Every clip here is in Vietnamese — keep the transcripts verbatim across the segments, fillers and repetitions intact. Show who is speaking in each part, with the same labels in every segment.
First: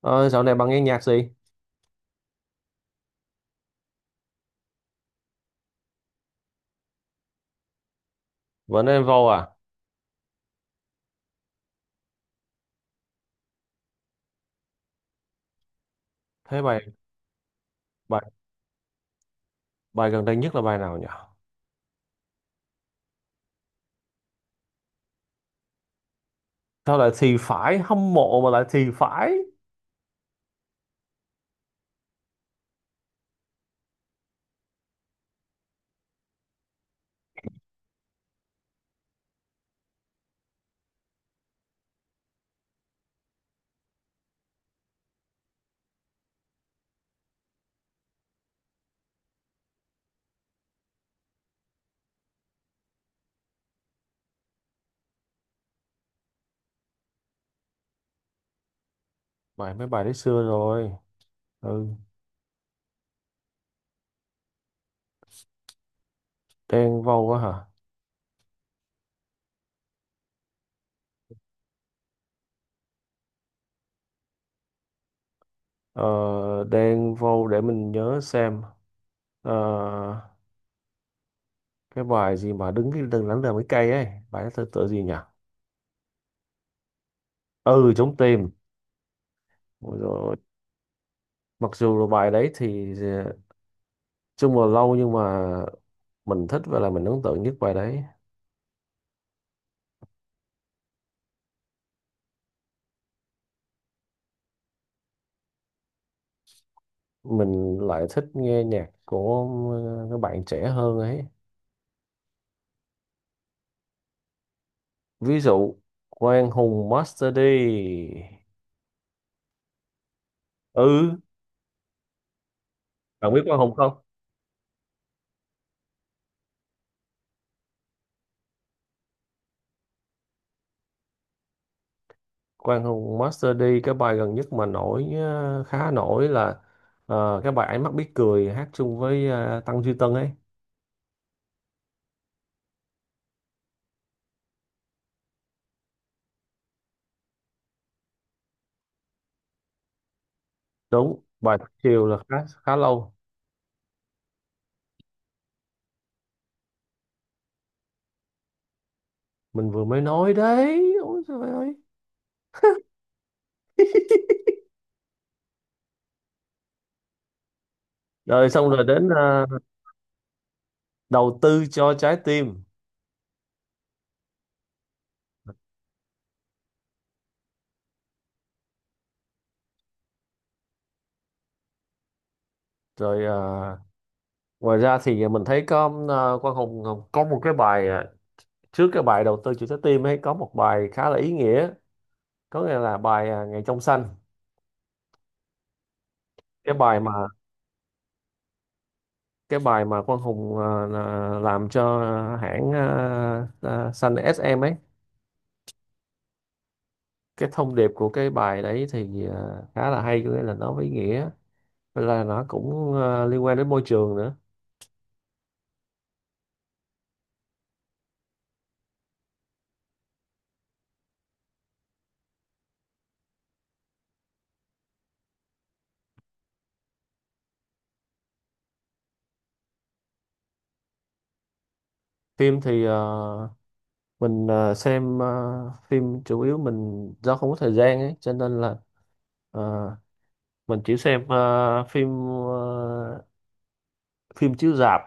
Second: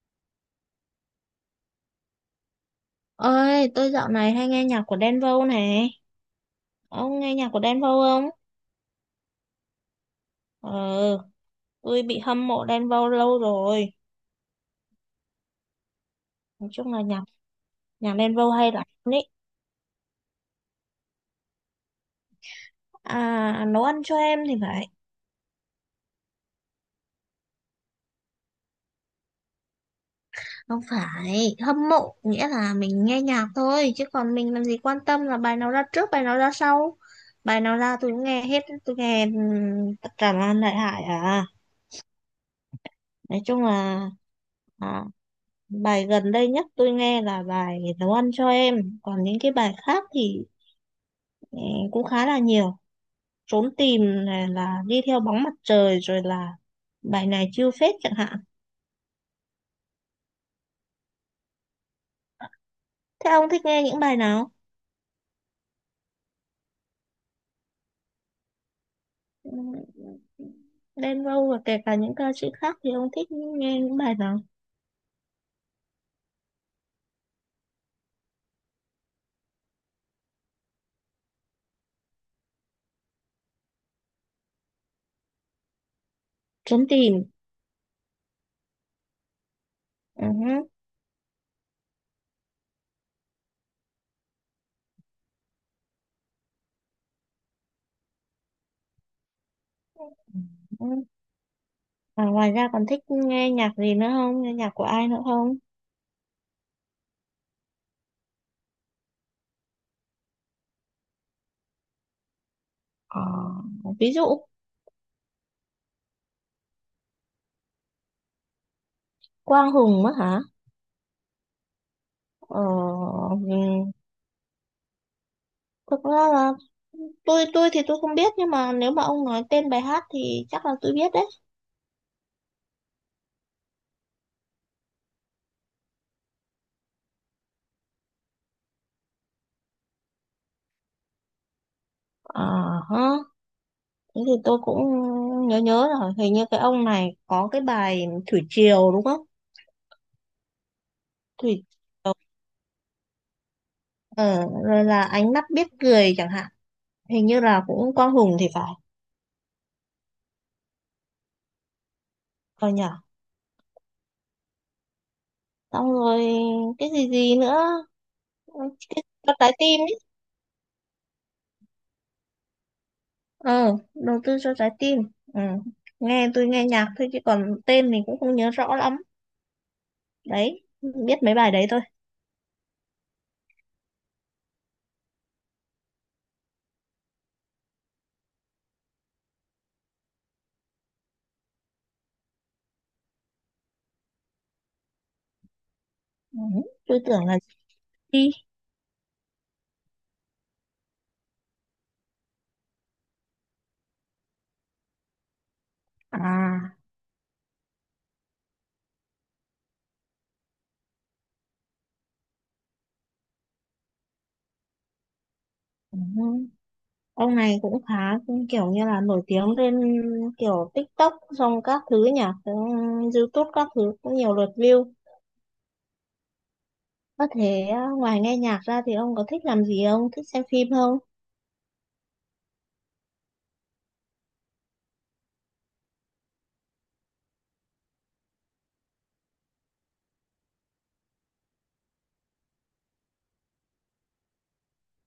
Speaker 1: Ờ, Dạo này bạn nghe nhạc gì?
Speaker 2: Ơi, tôi dạo này hay nghe nhạc của Đen Vâu này. Ông nghe nhạc của Đen Vâu không?
Speaker 1: Vẫn em vô à?
Speaker 2: Ờ, tôi bị hâm mộ Đen Vâu lâu rồi.
Speaker 1: Thế
Speaker 2: Nói
Speaker 1: bài Ừ.
Speaker 2: chung là nhạc nhạc
Speaker 1: bài
Speaker 2: Đen Vâu hay lắm ý.
Speaker 1: Bài gần đây nhất là bài nào nhỉ?
Speaker 2: À, nấu ăn cho em thì phải.
Speaker 1: Sao lại thì phải hâm mộ mà lại thì phải?
Speaker 2: Không phải, hâm mộ nghĩa là mình nghe nhạc thôi, chứ còn mình làm gì quan tâm là bài nào ra trước, bài nào ra sau. Bài nào ra tôi cũng nghe hết, tôi nghe ừm, tất cả là đại hải à. Nói chung là à, bài gần đây nhất tôi nghe là bài nấu ăn cho em, còn những cái bài khác thì ừ, cũng khá là nhiều. Trốn tìm này, là đi theo bóng mặt trời, rồi là bài này chiêu phết chẳng hạn.
Speaker 1: Bài mấy bài đấy xưa rồi. Ừ,
Speaker 2: Thế ông thích nghe những bài nào?
Speaker 1: đen vô quá hả?
Speaker 2: Ừ, Đen Vâu và kể cả những ca sĩ khác thì ông thích nghe những bài nào?
Speaker 1: Ờ, Đen vô để mình nhớ xem. Ờ, cái bài gì mà đứng cái đừng lắng đờ mấy cây ấy. Bài đó tựa tựa gì nhỉ?
Speaker 2: Trốn tìm.
Speaker 1: Ừ, chống tìm. Ôi dồi
Speaker 2: Ừ.
Speaker 1: ôi. Mặc dù là bài đấy thì ờ, chung là lâu nhưng mà mình thích và là mình ấn tượng nhất bài đấy.
Speaker 2: Ừ. Và ngoài ra còn thích nghe nhạc gì nữa không, nghe nhạc của ai nữa không?
Speaker 1: Mình lại thích nghe nhạc của ờ, các bạn trẻ hơn ấy.
Speaker 2: Ờ, ví dụ.
Speaker 1: Ví dụ Quang Hùng Master D.
Speaker 2: Quang Hùng á hả?
Speaker 1: Ừ,
Speaker 2: Ờ,
Speaker 1: bạn biết Quang Hùng
Speaker 2: ừ.
Speaker 1: không?
Speaker 2: Thực ra là tôi tôi thì tôi không biết, nhưng mà nếu mà ông nói tên bài hát thì chắc là tôi biết đấy.
Speaker 1: Quang Hùng Master D cái bài gần nhất mà nổi ờ, khá nổi là ờ, cái bài Ánh mắt biết cười hát chung với ờ, Tăng Duy Tân ấy.
Speaker 2: À ha, thế thì tôi cũng nhớ nhớ rồi. Hình như cái ông này có cái bài Thủy Triều đúng không?
Speaker 1: Đúng, bài
Speaker 2: Thủy
Speaker 1: Thất chiều
Speaker 2: Triều.
Speaker 1: là khá khá lâu.
Speaker 2: Ờ, rồi là ánh mắt biết cười chẳng hạn. Hình như là cũng Quang Hùng thì phải.
Speaker 1: Mình vừa mới nói đấy, ôi trời ơi.
Speaker 2: Còn nhở. Xong rồi cái gì gì nữa?
Speaker 1: Rồi xong rồi
Speaker 2: Cái
Speaker 1: đến
Speaker 2: cho
Speaker 1: ờ,
Speaker 2: trái tim ấy.
Speaker 1: đầu tư cho trái tim,
Speaker 2: Ờ, đầu tư cho trái tim. Ừ. Nghe, tôi nghe nhạc thôi chứ còn tên mình cũng không nhớ rõ lắm. Đấy, biết mấy bài đấy thôi.
Speaker 1: rồi ờ, ngoài ra thì ờ, mình thấy có ờ, Quang Hùng có một cái bài, ờ, trước cái bài đầu tư chủ trái tim ấy có một bài khá là ý nghĩa, có nghĩa là bài ờ, Ngày trong xanh,
Speaker 2: Ừ,
Speaker 1: cái bài
Speaker 2: tôi
Speaker 1: mà
Speaker 2: tưởng là chị Ly.
Speaker 1: cái bài mà Quang Hùng ờ, là- làm cho hãng ờ, ờ, xanh ét em ấy.
Speaker 2: À,
Speaker 1: Cái thông điệp của cái bài đấy thì ờ, khá là hay, có nghĩa là nó có ý nghĩa. Với là nó cũng ờ, liên quan đến môi trường nữa.
Speaker 2: ừ. Ông này cũng khá kiểu như là nổi tiếng lên kiểu TikTok xong các thứ nhỉ, ừ, YouTube các thứ cũng nhiều lượt view. Có thể à, ngoài nghe nhạc ra thì ông có thích làm gì không, thích xem phim không?
Speaker 1: Phim thì ờ, mình ờ, xem ờ, phim chủ yếu mình do không có thời gian ấy cho nên là ờ, mình chỉ xem ờ, phim ờ, phim chiếu rạp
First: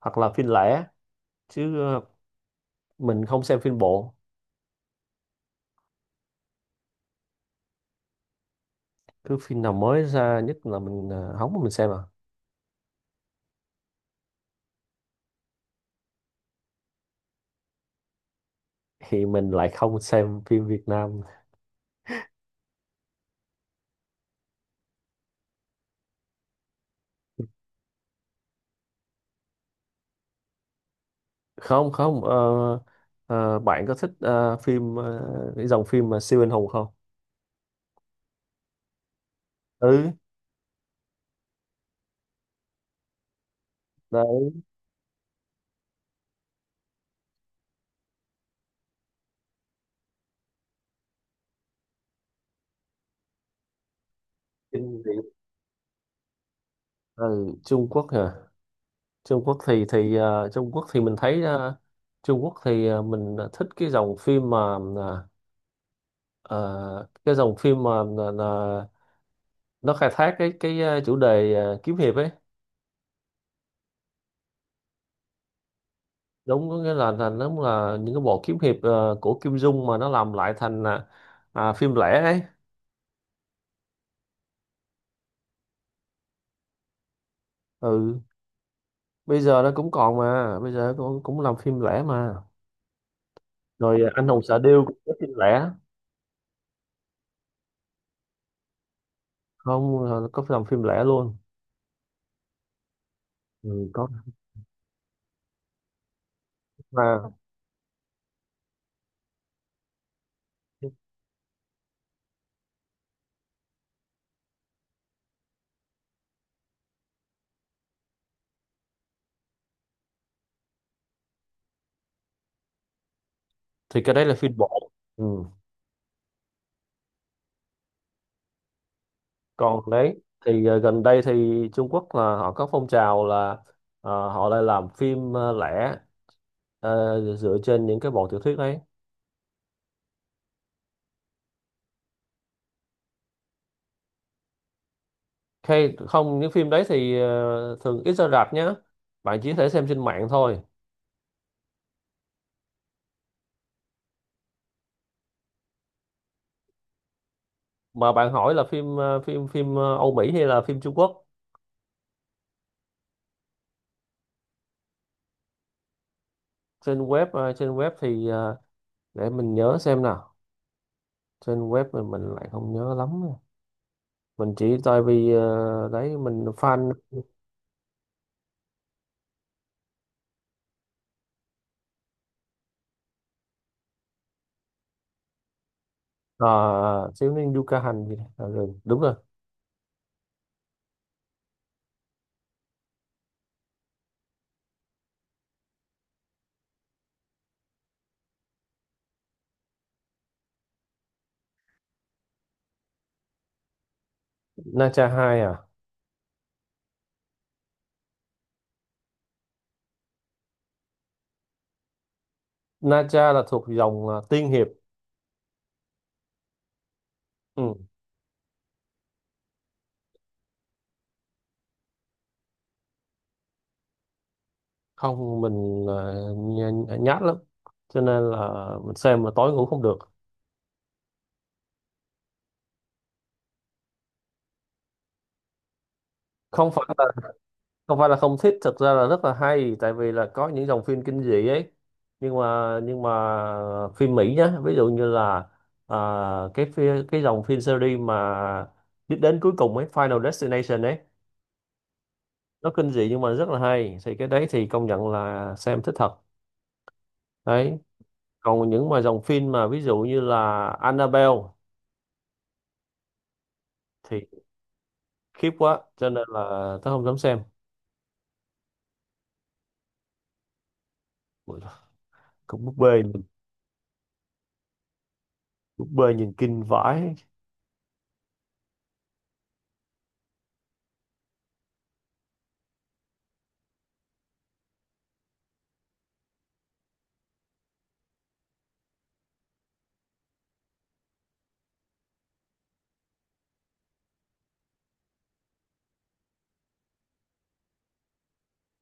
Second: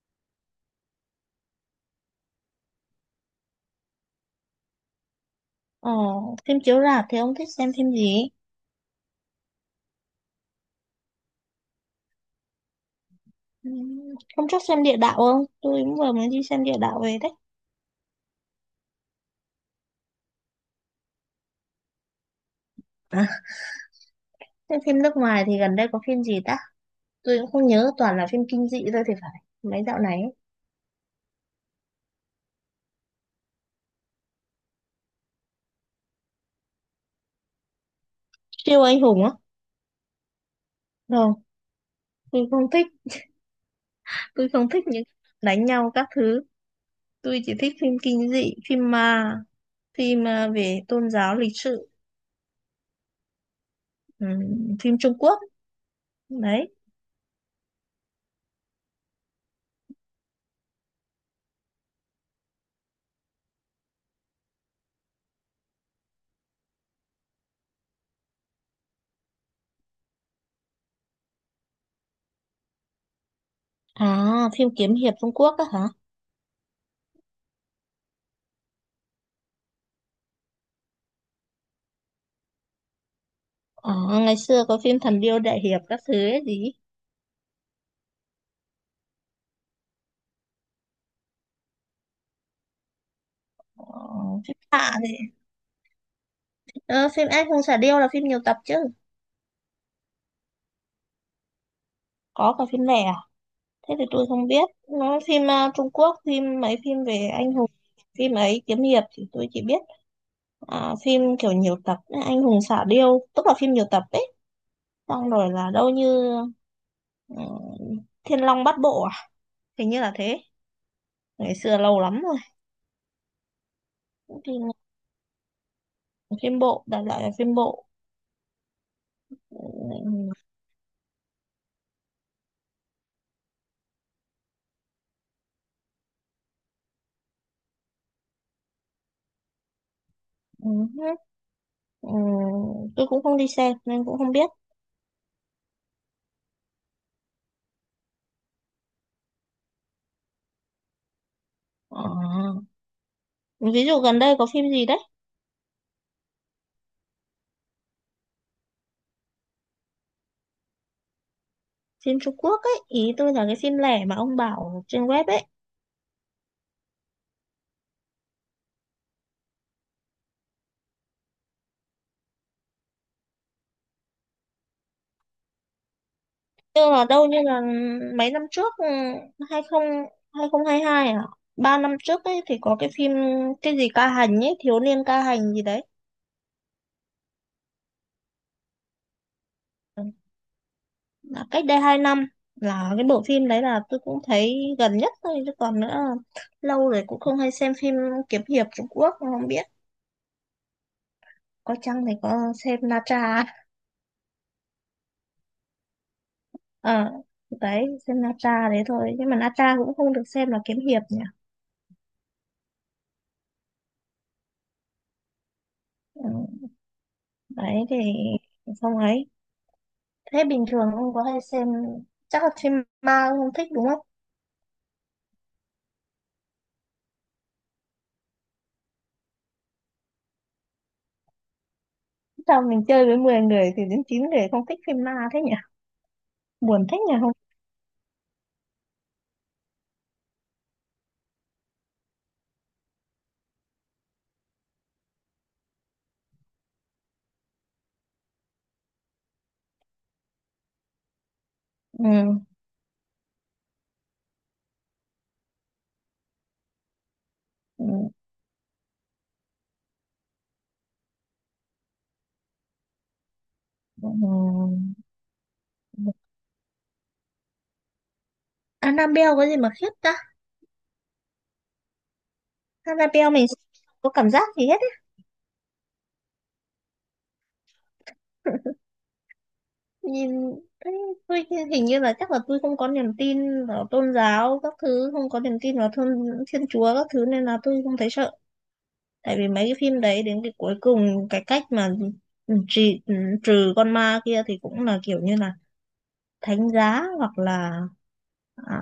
Speaker 1: hoặc là phim lẻ, chứ ờ, mình không xem phim bộ.
Speaker 2: Ờ, phim chiếu rạp thì ông thích xem phim gì?
Speaker 1: Cứ phim nào mới ra nhất là mình ờ, hóng mà mình xem à.
Speaker 2: Ừ, hôm trước xem địa đạo không, tôi cũng vừa mới đi xem địa đạo về đấy.
Speaker 1: Thì mình lại không xem phim Việt Nam.
Speaker 2: À, xem phim nước ngoài thì gần đây có phim gì ta. Tôi cũng không nhớ, toàn là phim kinh dị thôi thì phải, mấy dạo này ấy.
Speaker 1: Không không, ờ, ờ, bạn có thích ờ, phim, ờ, cái dòng phim mà siêu anh hùng không?
Speaker 2: Siêu anh hùng á?
Speaker 1: Ừ,
Speaker 2: Rồi, tôi không thích. Tôi
Speaker 1: đấy,
Speaker 2: không thích những đánh nhau các thứ. Tôi chỉ thích phim kinh dị, phim ma, phim à, về tôn giáo, lịch sử, ừm,
Speaker 1: kinh
Speaker 2: phim Trung
Speaker 1: dị.
Speaker 2: Quốc. Đấy.
Speaker 1: Ừ, Trung Quốc hả? Trung Quốc thì thì ờ, Trung Quốc thì mình thấy, ờ, Trung Quốc thì ờ, mình ờ, thích cái dòng phim mà, à, Ờ, cái dòng phim mà, là, là nó khai thác cái cái ờ, chủ đề ờ, kiếm hiệp ấy.
Speaker 2: À, phim kiếm hiệp Trung Quốc á hả?
Speaker 1: Đúng, có nghĩa là là nó là những cái bộ kiếm hiệp ờ, của Kim Dung mà nó làm lại thành, à, à, phim lẻ ấy.
Speaker 2: À, ngày xưa có phim thần điêu đại hiệp các thứ ấy gì.
Speaker 1: Ừ, bây giờ nó cũng còn mà bây giờ cũng cũng làm phim lẻ mà.
Speaker 2: Ờ,
Speaker 1: Rồi ờ, anh hùng
Speaker 2: phim
Speaker 1: xạ điêu
Speaker 2: tạ
Speaker 1: cũng có
Speaker 2: thì
Speaker 1: phim lẻ.
Speaker 2: ờ, phim anh hùng xạ điêu là phim nhiều tập chứ.
Speaker 1: Không, ờ, có làm phim lẻ luôn.
Speaker 2: Có cả phim lẻ à?
Speaker 1: Ừ,
Speaker 2: Thế thì
Speaker 1: có.
Speaker 2: tôi không biết. Nó phim à, Trung Quốc, phim mấy phim về
Speaker 1: Mà
Speaker 2: anh hùng, phim ấy, kiếm hiệp thì tôi chỉ biết à, phim kiểu nhiều tập ấy. Anh hùng xạ điêu tức là phim nhiều tập ấy, xong rồi là đâu như ừ, Thiên Long Bát Bộ à, hình như là thế, ngày xưa lâu lắm rồi.
Speaker 1: thì cái đấy là phim
Speaker 2: Phim,
Speaker 1: bộ. Ừ.
Speaker 2: phim bộ, đại loại là phim bộ. Ừ,
Speaker 1: Còn đấy thì ờ, gần đây thì Trung Quốc là họ có phong trào là, ờ, họ lại làm phim ờ, lẻ, ờ, dựa trên những cái bộ tiểu thuyết đấy.
Speaker 2: ừ, ừ, ừ. Tôi cũng không đi xem nên cũng không biết.
Speaker 1: Hay không, những phim đấy thì ờ, thường ít ra rạp nhá, bạn chỉ có thể xem trên mạng thôi.
Speaker 2: Ờ, ví dụ gần đây có phim gì đấy.
Speaker 1: Mà bạn hỏi là phim ờ, phim phim ờ, Âu Mỹ hay là phim Trung Quốc?
Speaker 2: Phim Trung Quốc ấy, ý tôi là cái phim lẻ mà ông bảo trên web ấy.
Speaker 1: Trên web ờ, trên web thì ờ, để mình nhớ xem nào. Trên web mình mình lại không nhớ lắm nè. Mình chỉ tại vì ờ, đấy mình
Speaker 2: Như
Speaker 1: fan.
Speaker 2: là đâu như là mấy năm trước ừ, hai mươi hai không hai hai à? Ba năm trước ấy thì có cái phim cái gì ca hành ấy, thiếu niên ca hành gì đấy.
Speaker 1: ờ, Thiếu niên Yuka Hành gì đó. Ờ, rồi, đúng rồi.
Speaker 2: Là cách đây hai năm, là cái bộ phim đấy là tôi cũng thấy gần nhất thôi chứ còn nữa lâu rồi cũng không hay xem phim kiếm hiệp Trung Quốc không biết. Có chăng thì có xem Na Tra.
Speaker 1: Na Cha hai à?
Speaker 2: Ờ, đấy, xem Na Tra đấy thôi, nhưng mà Na Tra cũng không được xem là kiếm hiệp nhỉ.
Speaker 1: Na Cha là thuộc dòng ờ, tiên hiệp.
Speaker 2: Ừ,
Speaker 1: Ừ.
Speaker 2: đấy thì không ấy. Thế bình thường ông có hay xem, chắc là phim ma ông không thích đúng không?
Speaker 1: Không, mình ờ, nhát lắm cho nên là mình xem mà tối ngủ không được.
Speaker 2: Sao mình chơi với mười người thì đến chín người không thích phim ma thế nhỉ?
Speaker 1: không phải
Speaker 2: Buồn thế
Speaker 1: là
Speaker 2: nhỉ, không?
Speaker 1: không phải là không thích, thực ra là rất là hay, tại vì là có những dòng phim kinh dị ấy, nhưng mà nhưng mà phim Mỹ nhá, ví dụ như là, à, cái phi- cái dòng phim series mà đích đến cuối cùng ấy, Final Destination ấy,
Speaker 2: Ừ.
Speaker 1: nó kinh dị nhưng mà rất là hay, thì cái đấy thì công nhận là xem thích thật. Đấy.
Speaker 2: Ừ,
Speaker 1: Còn những mà dòng phim mà ví dụ như là Annabelle thì
Speaker 2: ừ.
Speaker 1: khiếp quá
Speaker 2: Ừ.
Speaker 1: cho nên là tớ không dám xem.
Speaker 2: Annabelle có gì mà khiếp ta?
Speaker 1: Ui, cũng búp bê nhìn-
Speaker 2: Annabelle mình có cảm giác gì hết ấy.
Speaker 1: búp bê nhìn kinh vãi.
Speaker 2: Nhìn thấy tôi, hình như là chắc là tôi không có niềm tin vào tôn giáo các thứ, không có niềm tin vào thiên, thiên chúa các thứ nên là tôi không thấy sợ. Tại vì mấy cái phim đấy đến cái cuối cùng, cái cách mà trừ, trừ con ma kia thì cũng là kiểu như là thánh giá hoặc là à,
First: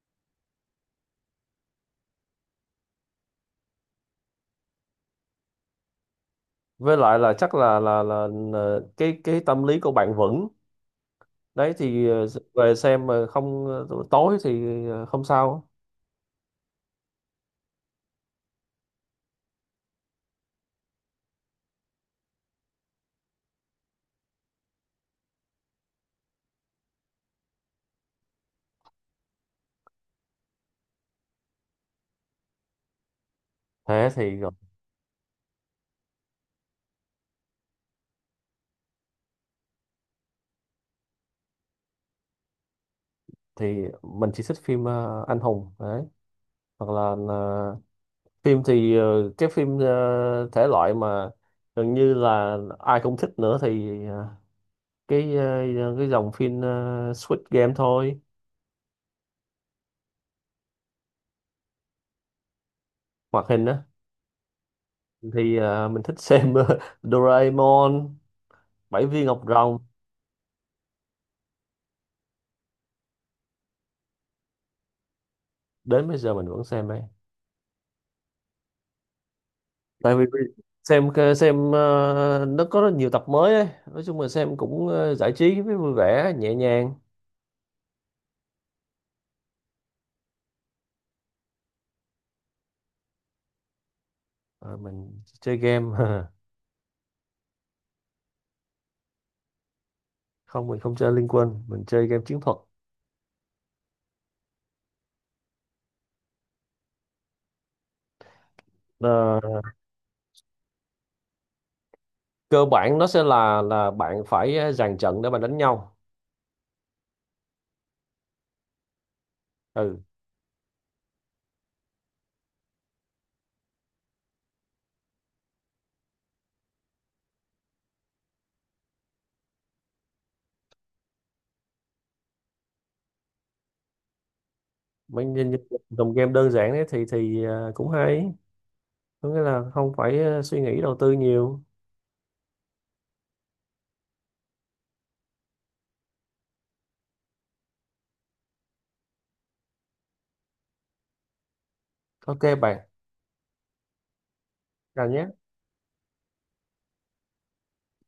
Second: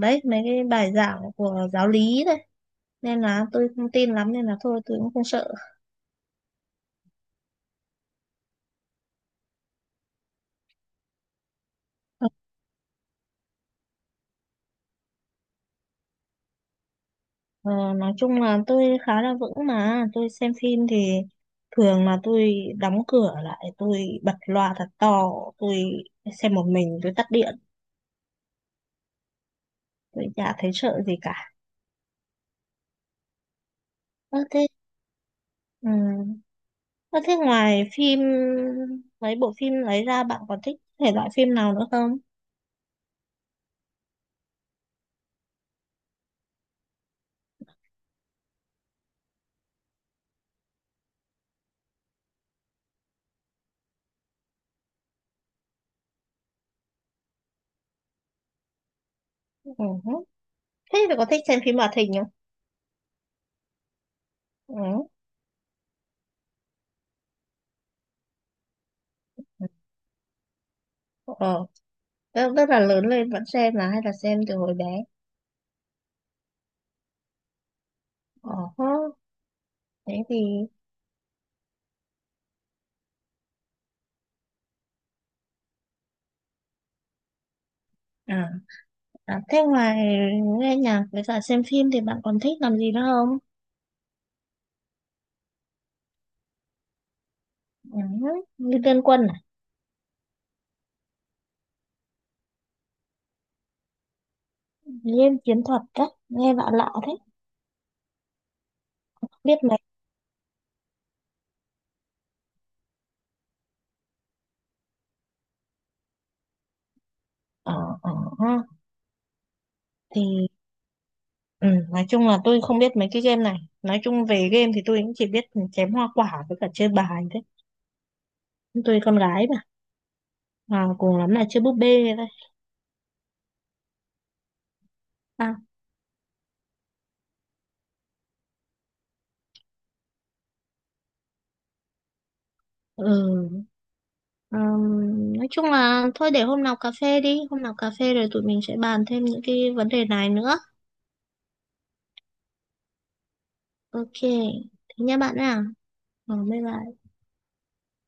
Speaker 2: đấy, mấy cái bài giảng của giáo lý đấy, nên là tôi không tin lắm nên là thôi tôi cũng không sợ.
Speaker 1: Với lại là chắc là là là, là cái cái tâm lý của bạn vững. Đấy thì ờ, về xem mà không ờ, tối thì ờ, không sao.
Speaker 2: Ờ, nói chung là tôi khá là vững, mà tôi xem phim thì thường là tôi đóng cửa lại, tôi bật loa thật to, tôi xem một mình, tôi tắt điện, tôi chả thấy sợ gì cả.
Speaker 1: thế
Speaker 2: Ơ
Speaker 1: thì ờ,
Speaker 2: thế, ừ, ơ, thế ngoài phim, mấy bộ phim lấy ra bạn còn thích thể loại phim nào nữa không?
Speaker 1: thì mình chỉ thích phim ờ, anh hùng đấy, hoặc là ờ, phim thì ờ, cái phim ờ, thể loại mà gần như là ai cũng thích nữa thì ờ, cái ờ, cái dòng phim ờ, Squid Game thôi.
Speaker 2: Ừ. Thế thì có thích xem phim hoạt hình không?
Speaker 1: Hoạt hình á?
Speaker 2: Ừ.
Speaker 1: Thì à, mình thích xem ờ, Doraemon, Bảy viên ngọc rồng.
Speaker 2: Ờ. Tức tức là lớn lên vẫn xem là hay là xem từ hồi bé?
Speaker 1: Đến bây giờ mình vẫn xem ấy.
Speaker 2: Ờ. Hớ.
Speaker 1: Tại vì
Speaker 2: Thế thì
Speaker 1: xem xem ờ, nó có rất nhiều tập mới ấy, nói chung là xem cũng ờ, giải trí với vui vẻ nhẹ nhàng.
Speaker 2: à, à thế ngoài nghe nhạc với cả xem phim thì bạn còn thích làm gì nữa không?
Speaker 1: Ờ, mình chơi game
Speaker 2: Ừ. Như Liên Quân à?
Speaker 1: không, mình không chơi Liên Quân, mình chơi game chiến thuật.
Speaker 2: Liên Chiến Thuật á, nghe lạ lạ thế. Biết
Speaker 1: Ờ,
Speaker 2: mấy
Speaker 1: Cơ bản nó sẽ là là bạn phải ờ, dàn trận để mà đánh nhau.
Speaker 2: ờ ờ ha.
Speaker 1: Ừ.
Speaker 2: Thì ừ, nói chung là tôi không biết mấy cái game này. Nói chung về game thì tôi cũng chỉ biết chém hoa quả với cả chơi bài thế. Tôi con gái mà. À, cùng lắm là chơi búp bê thôi.
Speaker 1: Mình nhìn
Speaker 2: À,
Speaker 1: những dòng game đơn giản ấy thì thì ờ, cũng hay, có nghĩa là không phải ờ, suy nghĩ đầu tư nhiều.
Speaker 2: ừ. Ừm, nói chung là thôi để hôm nào cà phê đi. Hôm nào cà phê rồi tụi mình sẽ bàn thêm những cái vấn đề này nữa.
Speaker 1: Ok bạn,
Speaker 2: Ok. Thế
Speaker 1: chào
Speaker 2: nha
Speaker 1: nhé.
Speaker 2: bạn à. Ờ, bye bye.